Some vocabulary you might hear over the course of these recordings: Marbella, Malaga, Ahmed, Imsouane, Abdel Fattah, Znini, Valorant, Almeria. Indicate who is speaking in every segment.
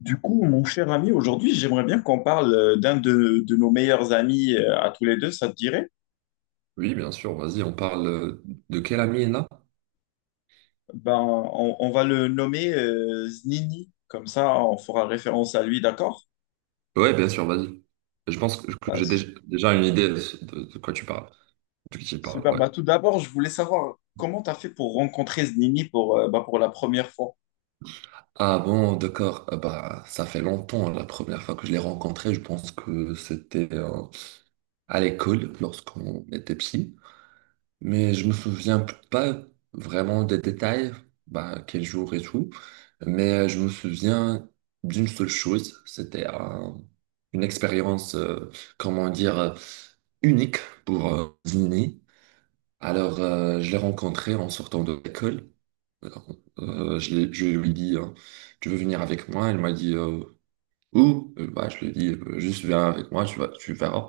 Speaker 1: Du coup, mon cher ami, aujourd'hui, j'aimerais bien qu'on parle d'un de nos meilleurs amis à tous les deux, ça te dirait?
Speaker 2: Oui, bien sûr, vas-y, on parle de quelle amie là?
Speaker 1: Ben, on va le nommer Znini, comme ça on fera référence à lui, d'accord?
Speaker 2: Ouais, bien sûr, vas-y. Je pense que
Speaker 1: Bah,
Speaker 2: j'ai
Speaker 1: s-
Speaker 2: déjà une idée de, de quoi tu parles, de qui tu parles,
Speaker 1: super,
Speaker 2: ouais.
Speaker 1: bah, tout d'abord, je voulais savoir comment tu as fait pour rencontrer Znini pour, bah, pour la première fois.
Speaker 2: Ah bon, d'accord. Ça fait longtemps, la première fois que je l'ai rencontré, je pense que c'était à l'école, lorsqu'on était petit. Mais je me souviens pas vraiment des détails, bah, quel jour et tout. Mais je me souviens d'une seule chose, c'était une expérience, comment dire, unique pour Zini. Alors, je l'ai rencontrée en sortant de l'école. Alors, je lui ai dit, tu veux venir avec moi? Elle m'a dit, où? Bah, je lui ai dit, juste viens avec moi, tu vas, tu verras.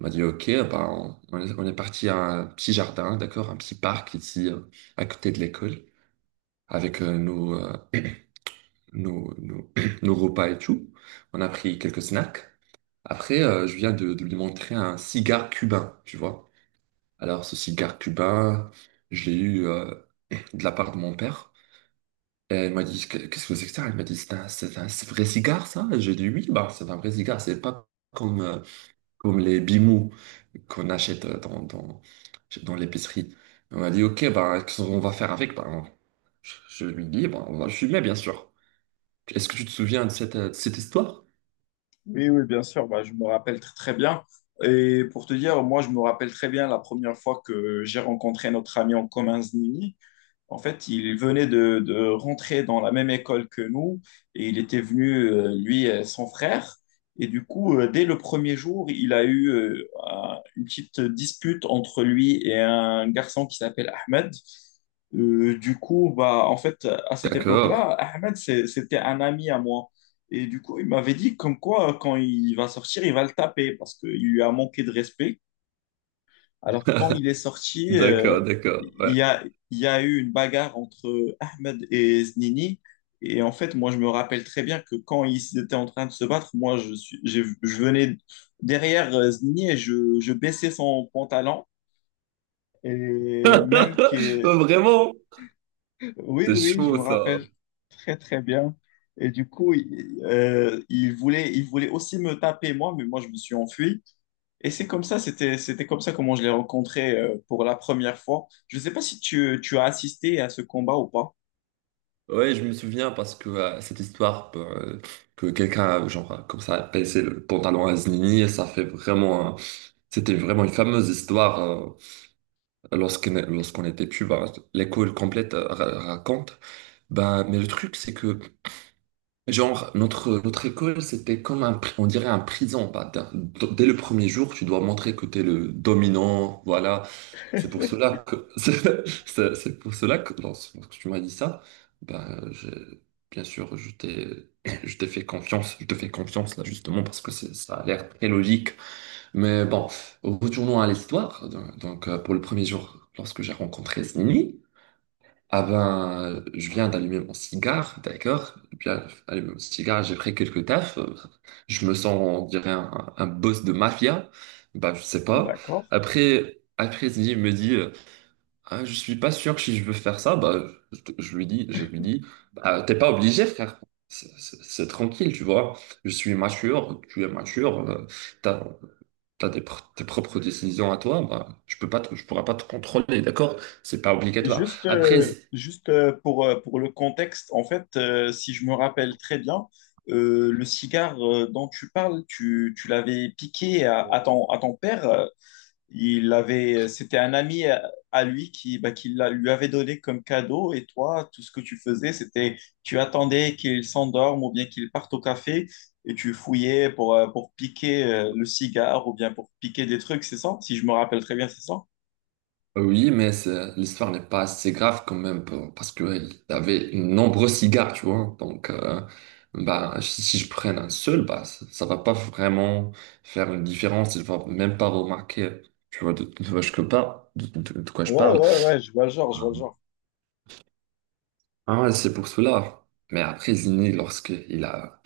Speaker 2: On m'a dit, OK, bah, on est parti à un petit jardin, d'accord, un petit parc ici, à côté de l'école, avec nos, nos repas et tout. On a pris quelques snacks. Après, je viens de lui montrer un cigare cubain, tu vois. Alors, ce cigare cubain, je l'ai eu de la part de mon père. Et elle m'a dit, qu'est-ce que c'est que ça? Elle m'a dit, c'est un vrai cigare, ça? J'ai dit, oui, bah, c'est un vrai cigare, c'est pas comme comme les bimous qu'on achète dans l'épicerie. On m'a dit, OK, ben, qu'est-ce qu'on va faire avec? Ben, je lui dis, ben, on va le fumer, bien sûr. Est-ce que tu te souviens de cette histoire?
Speaker 1: Oui, oui, bien sûr, bah, je me rappelle très bien. Et pour te dire, moi, je me rappelle très bien la première fois que j'ai rencontré notre ami en commun, Znini. En fait, il venait de rentrer dans la même école que nous et il était venu, lui, et son frère. Et du coup, dès le premier jour, il a eu une petite dispute entre lui et un garçon qui s'appelle Ahmed. Du coup, bah, en fait, à cette
Speaker 2: D'accord,
Speaker 1: époque-là, Ahmed, c'était un ami à moi. Et du coup, il m'avait dit comme quoi, quand il va sortir, il va le taper parce qu'il lui a manqué de respect. Alors, quand il est sorti,
Speaker 2: d'accord, d'accord,
Speaker 1: il
Speaker 2: ouais.
Speaker 1: y a, il y a eu une bagarre entre Ahmed et Znini. Et en fait, moi, je me rappelle très bien que quand ils étaient en train de se battre, moi, je venais derrière Znini et je baissais son pantalon. Et même que...
Speaker 2: Vraiment,
Speaker 1: Oui,
Speaker 2: c'est
Speaker 1: oui, je
Speaker 2: chaud
Speaker 1: me
Speaker 2: ça.
Speaker 1: rappelle très bien. Et du coup, il voulait aussi me taper, moi, mais moi, je me suis enfui. Et c'est comme ça, c'était comme ça comment je l'ai rencontré pour la première fois. Je ne sais pas si tu as assisté à ce combat ou pas.
Speaker 2: Ouais, je me souviens parce que cette histoire ben, que quelqu'un, genre, comme ça, a baissé le pantalon à Znini, ça fait vraiment. C'était vraiment une fameuse histoire lorsqu'on était plus bas, l'école complète raconte. Ben, mais le truc, c'est que, genre, notre école, c'était comme un, on dirait un prison. Ben, dès le premier jour, tu dois montrer que tu es le dominant, voilà. C'est pour cela que, c'est pour cela que, lorsque tu m'as dit ça, ben, bien sûr, je t'ai fait confiance, je te fais confiance, là, justement, parce que ça a l'air très logique. Mais bon, retournons à l'histoire. Donc, pour le premier jour, lorsque j'ai rencontré Slimmy, ah ben, je viens d'allumer mon cigare, d'accord? Je viens d'allumer mon cigare, j'ai pris quelques taffes. Je me sens, on dirait, un boss de mafia. Bah, je sais pas.
Speaker 1: D'accord.
Speaker 2: Après Slimmy me dit, ah, je suis pas sûr si je veux faire ça. Bah, je lui dis, bah, t'es pas obligé, frère. C'est tranquille, tu vois. Je suis mature, tu es mature. euh, Tes propres décisions à toi, bah, je pourrais pas te contrôler, d'accord? C'est pas obligatoire. Après, z-
Speaker 1: Juste pour le contexte, en fait, si je me rappelle très bien, le cigare dont tu parles, tu l'avais piqué à ton père. Il avait, c'était un ami à lui qui, bah, lui avait donné comme cadeau. Et toi, tout ce que tu faisais, c'était tu attendais qu'il s'endorme ou bien qu'il parte au café et tu fouillais pour piquer le cigare ou bien pour piquer des trucs, c'est ça? Si je me rappelle très bien, c'est ça?
Speaker 2: euh, oui, mais l'histoire n'est pas assez grave quand même parce qu'il avait de nombreux cigares, tu vois. Donc, bah, si, si je prenne un seul, bah, ça va pas vraiment faire une différence. Il va même pas remarquer, tu vois, de quoi je
Speaker 1: Ouais,
Speaker 2: parle.
Speaker 1: ouais, ouais, je vois le genre, je vois le genre.
Speaker 2: Ah ouais, c'est pour cela. Mais après, Zini, lorsqu'il a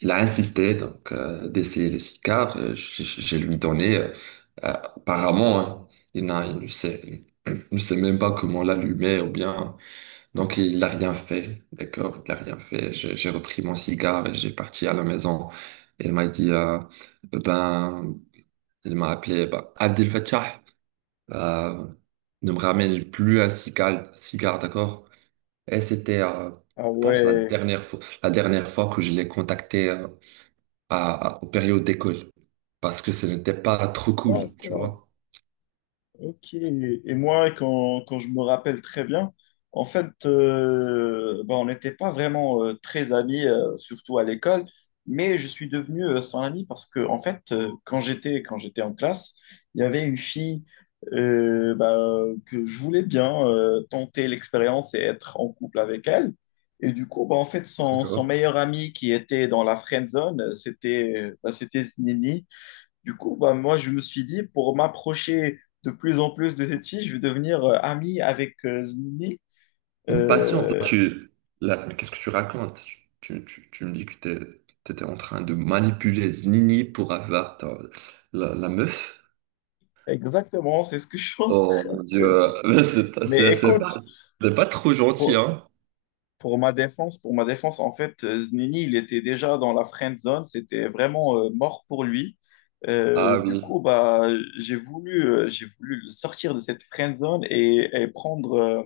Speaker 2: il a insisté donc d'essayer le cigare. Je lui donné. Apparemment, hein, il n'a, il ne sait, il ne sait même pas comment l'allumer ou bien. Donc il n'a rien fait. D'accord, il n'a rien fait. J'ai repris mon cigare et j'ai parti à la maison. Il m'a dit, eh ben, il m'a appelé, eh ben, Abdel Fattah, euh, ne me ramène plus un cigare, cigare, d'accord? Et c'était,
Speaker 1: Ah
Speaker 2: je pense,
Speaker 1: ouais.
Speaker 2: la dernière fois que je l'ai contacté. Aux périodes d'école parce que ce n'était pas trop cool, tu
Speaker 1: D'accord.
Speaker 2: vois.
Speaker 1: Ok. Et moi, quand je me rappelle très bien, en fait, ben, on n'était pas vraiment très amis, surtout à l'école, mais je suis devenu son ami parce que, en fait, quand quand j'étais en classe, il y avait une fille ben, que je voulais bien tenter l'expérience et être en couple avec elle. Et du coup, ben, en fait, son
Speaker 2: D'accord.
Speaker 1: meilleur ami qui était dans la friend zone, c'était Znini. Du coup, bah, moi, je me suis dit, pour m'approcher de plus en plus de cette fille, je vais devenir ami avec Zini.
Speaker 2: Mais patiente, là,
Speaker 1: Euh,
Speaker 2: là, mais qu'est-ce que tu racontes? Tu me dis que t'étais en train de manipuler Znini pour avoir la meuf.
Speaker 1: exactement, c'est ce que je suis en
Speaker 2: Oh
Speaker 1: train de
Speaker 2: mon
Speaker 1: te
Speaker 2: Dieu,
Speaker 1: dire.
Speaker 2: c'est pas,
Speaker 1: Mais
Speaker 2: c'est- c'est pas,
Speaker 1: écoute,
Speaker 2: c'est pas trop gentil,
Speaker 1: pour-
Speaker 2: hein?
Speaker 1: Pour ma défense, en fait, Znini, il était déjà dans la friend zone, c'était vraiment mort pour lui.
Speaker 2: Ah
Speaker 1: Du
Speaker 2: oui,
Speaker 1: coup, bah, j'ai voulu le sortir de cette friend zone et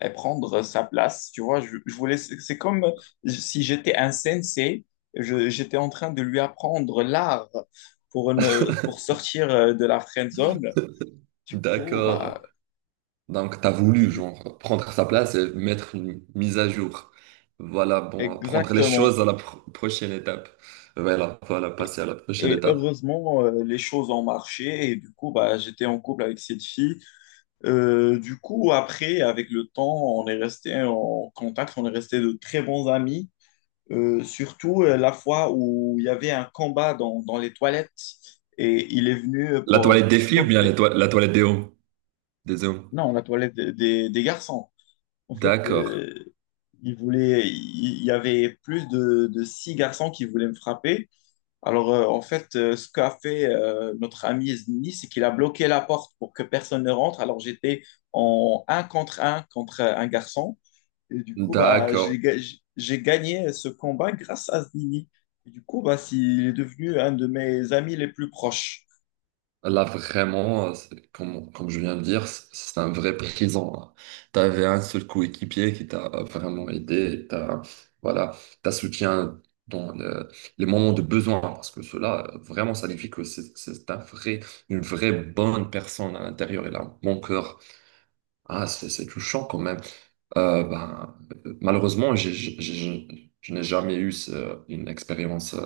Speaker 1: et prendre sa place. Tu vois, je voulais, c'est comme si j'étais un sensei, j'étais en train de lui apprendre l'art pour ne, pour sortir de la friend zone. Du coup,
Speaker 2: d'accord.
Speaker 1: bah,
Speaker 2: Donc, tu as voulu genre, prendre sa place et mettre une mise à jour. Voilà, bon, prendre les
Speaker 1: exactement.
Speaker 2: choses à la prochaine étape. Voilà, voilà,
Speaker 1: Et
Speaker 2: passer à la prochaine étape.
Speaker 1: heureusement, les choses ont marché et du coup, bah, j'étais en couple avec cette fille. Du coup, après, avec le temps, on est resté en contact, on est resté de très bons amis. Surtout la fois où il y avait un combat dans les toilettes et il est venu
Speaker 2: La toilette
Speaker 1: pour
Speaker 2: des filles ou bien la,
Speaker 1: stopper.
Speaker 2: la toilette des hommes? Des hommes.
Speaker 1: Non, la toilette des, des garçons. En fait,
Speaker 2: D'accord,
Speaker 1: il y avait plus de six garçons qui voulaient me frapper. Alors, en fait, ce qu'a fait notre ami Zini, c'est qu'il a bloqué la porte pour que personne ne rentre. Alors, j'étais en un contre un contre un garçon. Et du coup, bah,
Speaker 2: d'accord.
Speaker 1: j'ai gagné ce combat grâce à Zini. Et du coup, bah, il est devenu un de mes amis les plus proches.
Speaker 2: Là, vraiment, comme, comme je viens de dire, c'est un vrai présent. Tu avais un seul coéquipier qui t'a vraiment aidé, et t'as, voilà, t'as soutien dans les moments de besoin, parce que cela, vraiment, ça signifie que c'est un vrai, une vraie bonne personne à l'intérieur, et là, mon cœur, ah, c'est touchant quand même. Euh, ben, Malheureusement, je n'ai jamais eu une expérience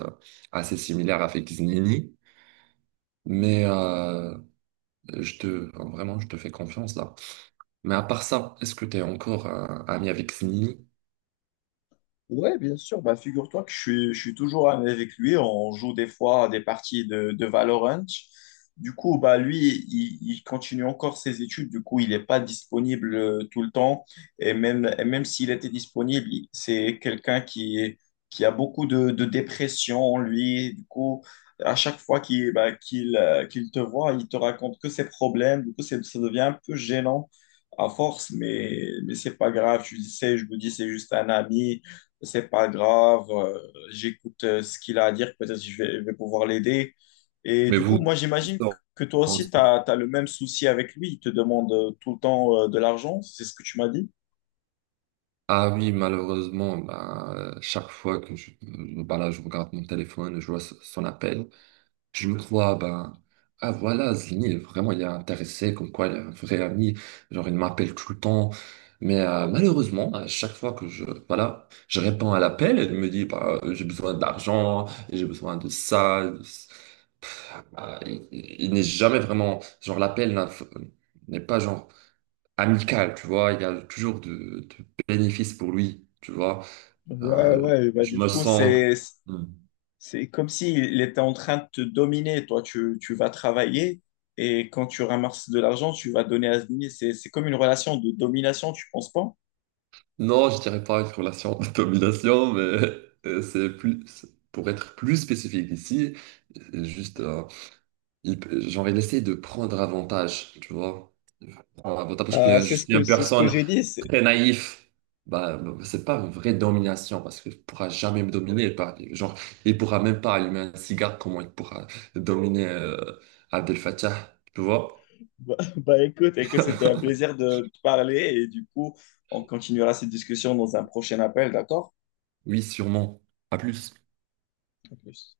Speaker 2: assez similaire avec Znini. Mais je te, enfin, vraiment, je te fais confiance là. Mais à part ça, est-ce que tu es encore ami avec Snini?
Speaker 1: Ouais, bien sûr. Bah, figure-toi que je suis toujours avec lui. On joue des fois des parties de Valorant. Du coup, bah, lui, il continue encore ses études. Du coup, il n'est pas disponible tout le temps. Et même s'il était disponible, c'est quelqu'un qui a beaucoup de dépression en lui. Du coup, à chaque fois qu'il te voit, il te raconte que ses problèmes. Du coup, ça devient un peu gênant à force, mais c'est pas grave. Je sais, je me dis, c'est juste un ami, c'est pas grave, j'écoute ce qu'il a à dire, peut-être je vais pouvoir l'aider. Et
Speaker 2: Mais
Speaker 1: du coup,
Speaker 2: vous,
Speaker 1: moi,
Speaker 2: vous
Speaker 1: j'imagine
Speaker 2: sortez
Speaker 1: que toi aussi, tu
Speaker 2: ensemble.
Speaker 1: as, le même souci avec lui, il te demande tout le temps de l'argent, c'est ce que tu m'as dit?
Speaker 2: Ah oui, malheureusement, bah, chaque fois que je, bah là, je regarde mon téléphone, je vois son appel, je me crois, bah, ah voilà, Zini vraiment, il est intéressé, comme quoi, il est un vrai ami, genre, il m'appelle tout le temps. Mais malheureusement, à chaque fois que je, voilà, je réponds à l'appel, elle me dit, bah, j'ai besoin d'argent, j'ai besoin de ça. Il n'est jamais vraiment, genre l'appel n'a- n'est pas genre amical, tu vois, il y a toujours de bénéfices pour lui, tu vois.
Speaker 1: Ouais, ouais, bah
Speaker 2: Je
Speaker 1: du
Speaker 2: me
Speaker 1: coup,
Speaker 2: sens,
Speaker 1: C'est,
Speaker 2: hmm.
Speaker 1: c'est comme s'il était en train de te dominer. Toi, tu vas travailler et quand tu ramasses de l'argent, tu vas donner à ce dîner. C'est comme une relation de domination, tu penses pas?
Speaker 2: Non, je dirais pas une relation de domination, mais c'est plus, pour être plus spécifique ici, c'est juste, il, genre il essaie de prendre avantage, tu vois. Prendre avantage parce qu'il y
Speaker 1: Ah,
Speaker 2: a
Speaker 1: c'est ce
Speaker 2: juste
Speaker 1: que
Speaker 2: une personne
Speaker 1: j'ai dit.
Speaker 2: très naïf, bah, c'est pas une vraie domination parce qu'il pourra jamais me dominer. Par, genre, il pourra même pas allumer un cigare, comment il pourra dominer Abdel Fattah, tu vois?
Speaker 1: Bah, bah, écoute, écoute, c'était un plaisir de te parler et du coup, on continuera cette discussion dans un prochain appel, d'accord?
Speaker 2: Oui, sûrement. À plus.
Speaker 1: À plus.